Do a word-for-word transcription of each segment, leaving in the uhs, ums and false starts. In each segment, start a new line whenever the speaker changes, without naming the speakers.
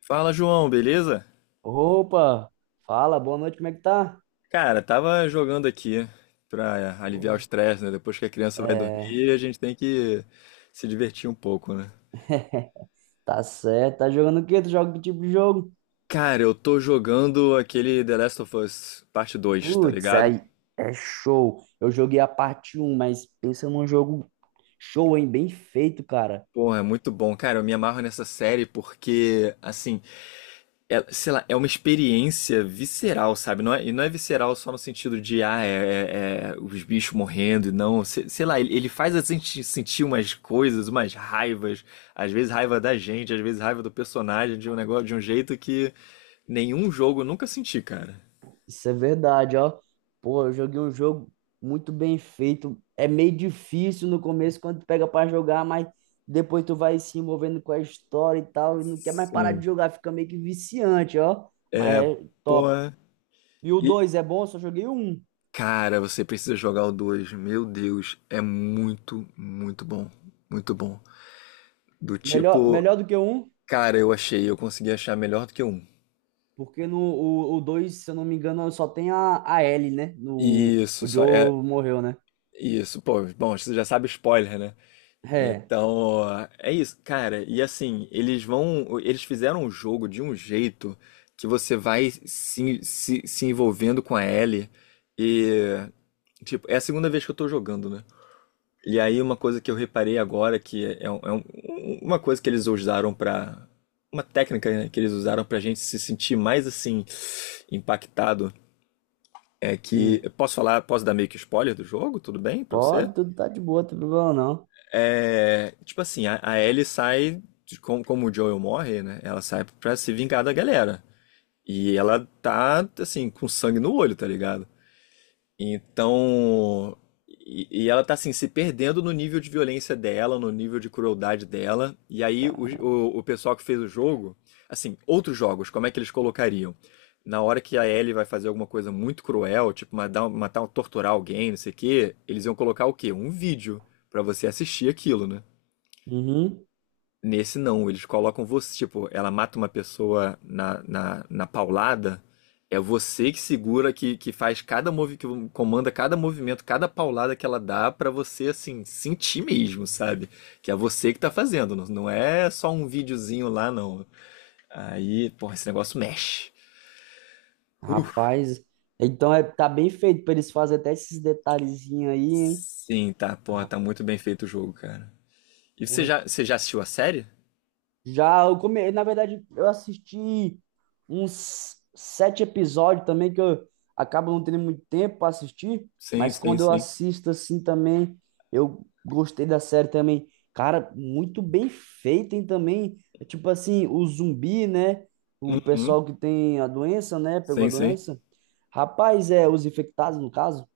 Fala, João, beleza?
Opa, fala, boa noite, como é que tá?
Cara, tava jogando aqui pra aliviar o
Porra.
estresse, né? Depois que a criança vai
É,
dormir, a gente tem que se divertir um pouco, né?
tá certo, tá jogando o quê? Tu joga que tipo de jogo?
Cara, eu tô jogando aquele The Last of Us Parte Dois, tá
Putz,
ligado?
aí é show. Eu joguei a parte um mas pensa num jogo show, hein? Bem feito, cara.
Porra, é muito bom. Cara, eu me amarro nessa série porque, assim, é, sei lá, é uma experiência visceral, sabe? Não é, e não é visceral só no sentido de, ah, é, é- é os bichos morrendo e não. se- Sei lá, ele, ele faz a gente sentir umas coisas, umas raivas, às vezes raiva da gente, às vezes raiva do personagem, de um negócio, de um jeito que nenhum jogo eu nunca senti, cara.
Isso é verdade, ó. Pô, eu joguei um jogo muito bem feito. É meio difícil no começo quando tu pega pra jogar, mas depois tu vai se envolvendo com a história e tal, e não quer mais parar
Sim.
de jogar, fica meio que viciante, ó. Mas é top.
Porra.
E o
E,
dois é bom, eu só joguei o um.
cara, você precisa jogar o dois. Meu Deus, é muito, muito bom. Muito bom. Do
Melhor,
tipo,
melhor do que o um,
cara, eu achei, eu consegui achar melhor do que o um.
porque no, o, o dois se eu não me engano, só tem a, a Ellie, né? No,
Isso,
o
só é
Joe morreu, né?
isso, pô. Bom, você já sabe spoiler, né?
É.
Então, é isso, cara. E assim, eles vão, eles fizeram o jogo de um jeito que você vai se, se, se envolvendo com a Ellie e tipo, é a segunda vez que eu tô jogando, né? E aí uma coisa que eu reparei agora que é, um- é um- uma coisa que eles usaram pra uma técnica, né, que eles usaram pra gente se sentir mais assim impactado é
Hum.
que. Posso falar, posso dar meio que spoiler do jogo? Tudo bem pra você?
Pode, tudo tá de boa, não tem problema não.
É. Tipo assim, a, a Ellie sai. de- Como, como o Joel morre, né? Ela sai pra se vingar da galera. E ela tá, assim, com sangue no olho, tá ligado? Então, e, e ela tá assim, se perdendo no nível de violência dela, no nível de crueldade dela. E aí o,
Cara.
o, o pessoal que fez o jogo, assim, outros jogos, como é que eles colocariam? Na hora que a Ellie vai fazer alguma coisa muito cruel, tipo matar, matar torturar alguém, não sei o quê, eles iam colocar o quê? Um vídeo pra você assistir aquilo, né?
Uhum.
Nesse não, eles colocam você, tipo, ela mata uma pessoa na, na, na paulada, é você que segura, que, que faz cada movimento, que comanda cada movimento, cada paulada que ela dá pra você, assim, sentir mesmo, sabe? Que é você que tá fazendo, não, não é só um videozinho lá, não. Aí, porra, esse negócio mexe. Uh,
Rapaz. Então é, tá bem feito pra eles fazerem até esses detalhezinhos aí, hein?
sim, tá, porra,
Ah,
tá muito bem feito o jogo, cara. E você
porra,
já, você já assistiu a série?
Já eu come... na verdade, eu assisti uns sete episódios também que eu acabo não tendo muito tempo para assistir,
Sim,
mas
sim,
quando eu
sim.
assisto assim também, eu gostei da série também. Cara, muito bem feita, hein, também. É tipo assim, o zumbi, né? O
Uhum.
pessoal que tem a doença, né? Pegou a
Sim, sim.
doença. Rapaz, é, os infectados, no caso.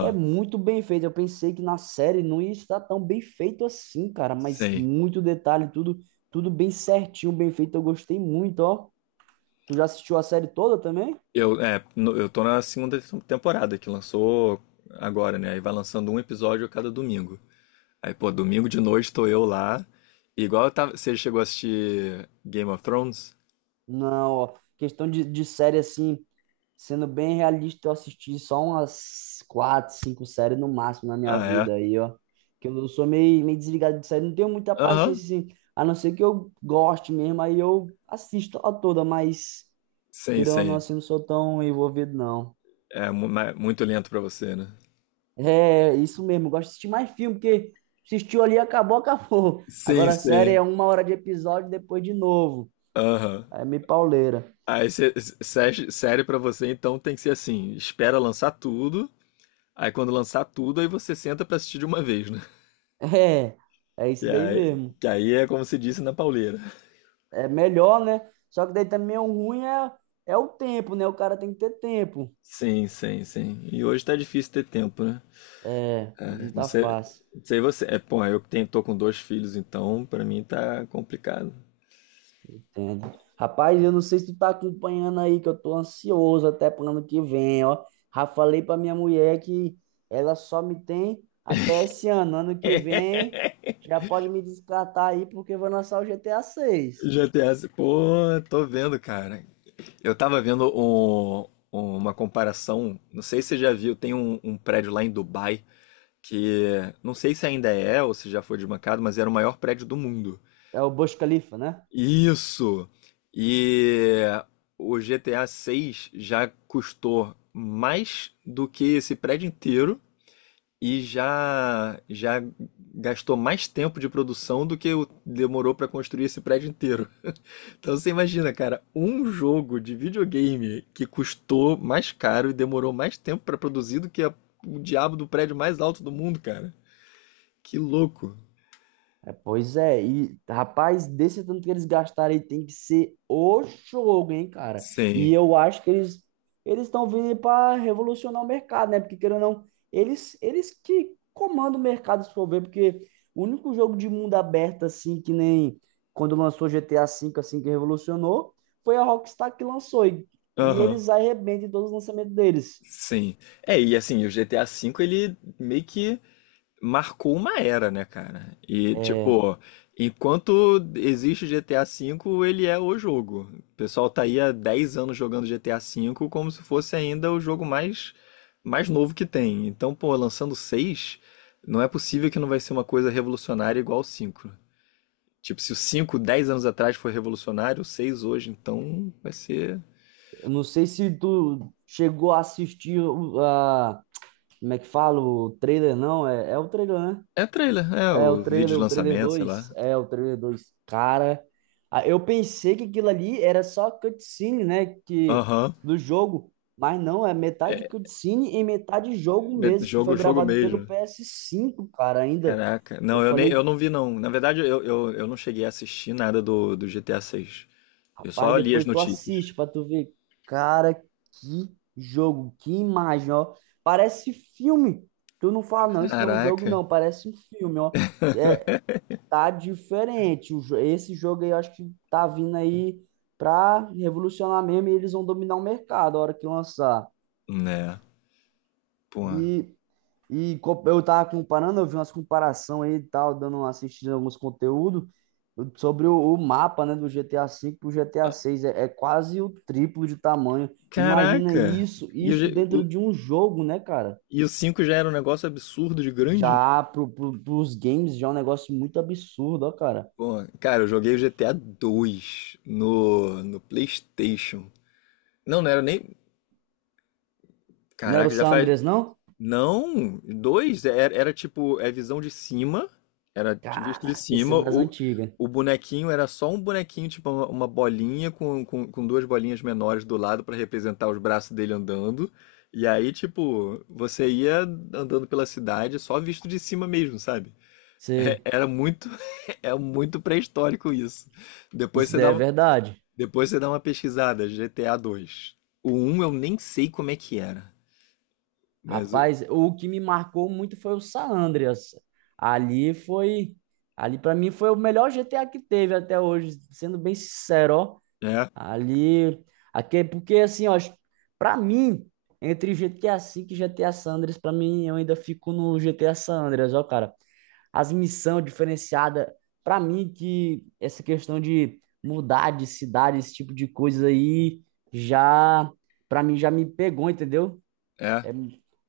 É muito bem feito. Eu pensei que na série não ia estar tão bem feito assim, cara, mas
Sim.
muito detalhe, tudo, tudo bem certinho, bem feito. Eu gostei muito, ó. Tu já assistiu a série toda também?
Eu, é, no- Eu tô na segunda te- temporada que lançou agora, né? Aí vai lançando um episódio a cada domingo. Aí, pô, domingo de noite tô eu lá. Igual eu tava, você chegou a assistir Game of Thrones?
Não, ó. Questão de, de série assim, sendo bem realista, eu assisti só umas quatro, cinco séries no máximo na minha
Ah, é?
vida aí, ó. Que eu sou meio, meio desligado de série, não tenho muita
Aham.
paciência assim. A não ser que eu goste mesmo, aí eu assisto a toda, mas
Sim,
querendo ou não,
sim.
assim, não sou tão envolvido, não.
É mu- ma- muito lento pra você, né?
É, isso mesmo. Eu gosto de assistir mais filme, porque assistiu ali, acabou, acabou.
Sim,
Agora a série
sim.
é uma hora de episódio, depois de novo.
Aham.
É meio pauleira.
Aí, cê- sé- série pra você, então tem que ser assim, espera lançar tudo, aí quando lançar tudo, aí você senta pra assistir de uma vez, né?
É, é isso
Que
daí
aí,
mesmo.
que aí é como se disse na pauleira.
É melhor, né? Só que daí também o ruim é, é o tempo, né? O cara tem que ter tempo.
Sim, sim, sim. E hoje tá difícil ter tempo, né?
É,
É,
não
não
tá
sei,
fácil.
não sei você. É, pô, eu que tenho, tô com dois filhos, então pra mim tá complicado.
Entendo. Rapaz, eu não sei se tu tá acompanhando aí, que eu tô ansioso até pro ano que vem, ó. Já falei pra minha mulher que ela só me tem até esse ano. Ano que vem já pode me descartar aí, porque vou lançar o G T A seis.
G T A, se- pô, tô vendo, cara. Eu tava vendo um- uma comparação, não sei se você já viu, tem um, um prédio lá em Dubai que não sei se ainda é ou se já foi desbancado, mas era o maior prédio do mundo.
É o Burj Khalifa, né?
Isso! E o G T A seis já custou mais do que esse prédio inteiro e já já gastou mais tempo de produção do que o- demorou para construir esse prédio inteiro. Então você imagina, cara, um jogo de videogame que custou mais caro e demorou mais tempo para produzir do que a- o diabo do prédio mais alto do mundo, cara. Que louco.
É, pois é, e rapaz, desse tanto que eles gastaram aí tem que ser o jogo, hein, cara? E
Sim.
eu acho que eles eles estão vindo para revolucionar o mercado, né? Porque querendo ou não, eles eles que comandam o mercado, se for ver, porque o único jogo de mundo aberto assim que nem quando lançou G T A cinco assim que revolucionou, foi a Rockstar que lançou e, e
Aham.
eles arrebentam em todos os lançamentos deles.
Sim. É, e assim, o G T A V ele meio que marcou uma era, né, cara? E,
É,
tipo, enquanto existe o G T A V, ele é o jogo. O pessoal tá aí há dez anos jogando G T A V como se fosse ainda o jogo mais, mais novo que tem. Então, pô, lançando o seis, não é possível que não vai ser uma coisa revolucionária igual o cinco. Tipo, se o cinco dez anos atrás foi revolucionário, o seis hoje, então vai ser.
eu não sei se tu chegou a assistir o- a como é que falo trailer não? É, é o trailer, né?
É trailer, é
É o
o vídeo
trailer,
de
o trailer
lançamento, sei
dois.
lá.
É o trailer dois. Cara, ah, eu pensei que aquilo ali era só cutscene, né? Que,
Aham.
do jogo. Mas não, é metade cutscene e metade jogo
É
mesmo, que foi
jogo, jogo
gravado pelo
mesmo.
ps cinco, cara, ainda.
Caraca.
Eu
Não, eu, nem,
falei,
eu não vi, não. Na verdade, eu, eu, eu não cheguei a assistir nada do, do G T A seis. Eu
rapaz,
só li as
depois tu
notícias.
assiste pra tu ver. Cara, que jogo, que imagem, ó. Parece filme. Tu não fala, não, isso não é um jogo,
Caraca.
não. Parece um filme, ó. É, tá diferente. O jo- Esse jogo aí eu acho que tá vindo aí pra revolucionar mesmo e eles vão dominar o mercado a hora que lançar.
Né. Pô.
E, e co- eu tava comparando, eu vi umas comparação aí e tal, dando uma assistida em alguns conteúdos sobre o, o mapa, né, do G T A cinco pro G T A seis. É, é quase o triplo de tamanho. Imagina
Caraca.
isso,
E o,
isso
G- o,
dentro de um jogo, né, cara?
e o cinco já era um negócio absurdo de grande, né?
Já pro, pro, pros games já é um negócio muito absurdo, ó, cara.
Pô, cara, eu joguei o G T A dois no, no PlayStation. Não, não era nem.
Não era o
Caraca, já
San
faz.
Andreas, não?
Não, dois, era, era tipo, é visão de cima, era de- visto de
Caraca, esse é
cima,
das
o,
antigas.
o bonequinho era só um bonequinho, tipo uma, uma bolinha com, com, com duas bolinhas menores do lado pra representar os braços dele andando, e aí, tipo, você ia andando pela cidade só visto de cima mesmo, sabe? É-
Sei.
era muito, é muito pré-histórico isso. Depois
Isso
você
daí é
dá,
verdade.
depois você dá uma pesquisada, G T A dois. O um eu nem sei como é que era, mas o-
Rapaz, o que me marcou muito foi o San Andreas. Ali foi. Ali pra mim foi o melhor G T A que teve até hoje, sendo bem sincero, ó.
é,
Ali. Aqui, porque assim, ó, pra mim, entre G T A cinco e G T A San Andreas, pra mim eu ainda fico no G T A San Andreas, ó, cara. As missão diferenciada. Para mim, que essa questão de mudar de cidade, esse tipo de coisa aí, já, para mim, já me pegou, entendeu?
é.
É,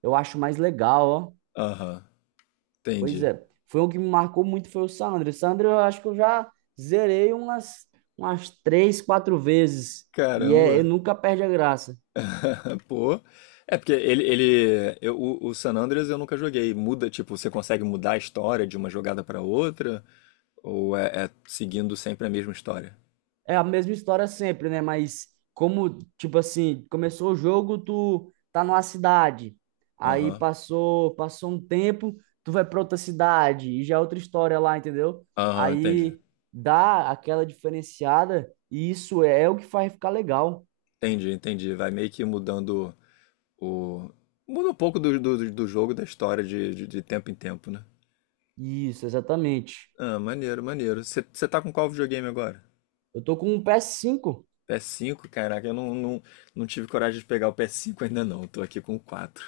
eu acho mais legal, ó.
Aham,
Pois
entendi.
é. Foi um que me marcou muito, foi o Sandro. Sandro, eu acho que eu já zerei umas, umas três, quatro vezes. E é, eu
Caramba.
nunca perde a graça.
Pô. É porque ele, ele eu- o, o San Andreas eu nunca joguei. Muda, tipo, você consegue mudar a história de uma jogada pra outra? Ou é, é seguindo sempre a mesma história?
É a mesma história sempre, né? Mas como, tipo assim, começou o jogo, tu tá numa cidade. Aí
Aham.
passou, passou um tempo, tu vai pra outra cidade e já é outra história lá, entendeu?
Aham, entendi.
Aí dá aquela diferenciada e isso é o que faz ficar legal.
Entendi, entendi. Vai meio que mudando o. Muda um pouco do, do, do jogo, da história de, de, de tempo em tempo, né?
Isso, exatamente.
Ah, maneiro, maneiro. Você tá com qual videogame agora?
Eu tô com um ps cinco.
P PS5? Caraca, eu não, não, não tive coragem de pegar o P S cinco ainda não. Tô aqui com o quatro.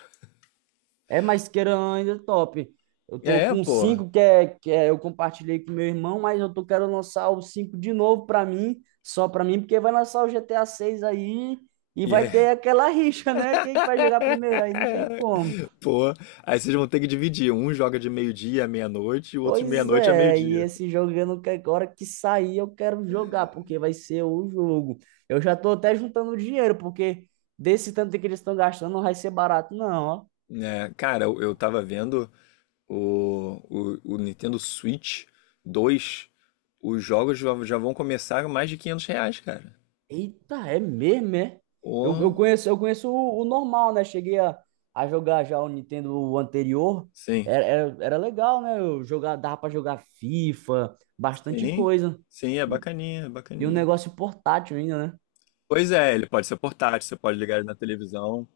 É, mais queira ainda é top. Eu tô
É,
com
pô.
cinco que é, que é, eu compartilhei com meu irmão, mas eu tô querendo lançar o cinco de novo pra mim, só pra mim, porque vai lançar o G T A seis aí e
E
vai
é,
ter aquela rixa, né? Quem que vai jogar primeiro? Aí não tem como.
pô. Aí vocês vão ter que dividir. Um joga de meio-dia à meia-noite e o outro de
Pois
meia-noite a
é, e
meio-dia.
esse jogo eu não quero, agora que sair eu quero jogar, porque vai ser o jogo. Eu já tô até juntando dinheiro, porque desse tanto que eles estão gastando não vai ser barato, não, ó.
É, cara, eu, eu tava vendo o, o, o Nintendo Switch dois. Os jogos já, já vão começar a mais de quinhentos reais, cara.
Eita, é mesmo, é? Eu, eu
Oh,
conheço, eu conheço o, o normal, né? Cheguei a, a jogar já o Nintendo anterior.
sim.
Era, era, era legal, né? Eu jogar, dava pra jogar FIFA, bastante
Sim.
coisa.
Sim, é bacaninha, é
E um
bacaninha.
negócio portátil ainda, né?
Pois é, ele pode ser portátil, você pode ligar ele na televisão.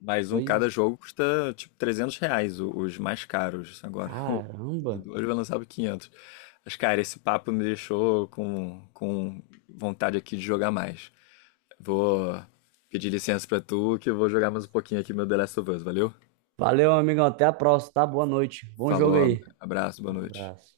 Mas um
Pois, é.
cada jogo custa tipo trezentos reais, o- os mais caros. Agora o do
Caramba.
dois vai lançar por quinhentos. Mas, cara, esse papo me deixou com, com vontade aqui de jogar mais. Vou pedir licença pra tu que eu vou jogar mais um pouquinho aqui meu The Last of Us, valeu?
Valeu, amigão. Até a próxima, tá? Boa noite. Bom jogo
Falou, ab-
aí.
abraço, boa
Um
noite.
abraço.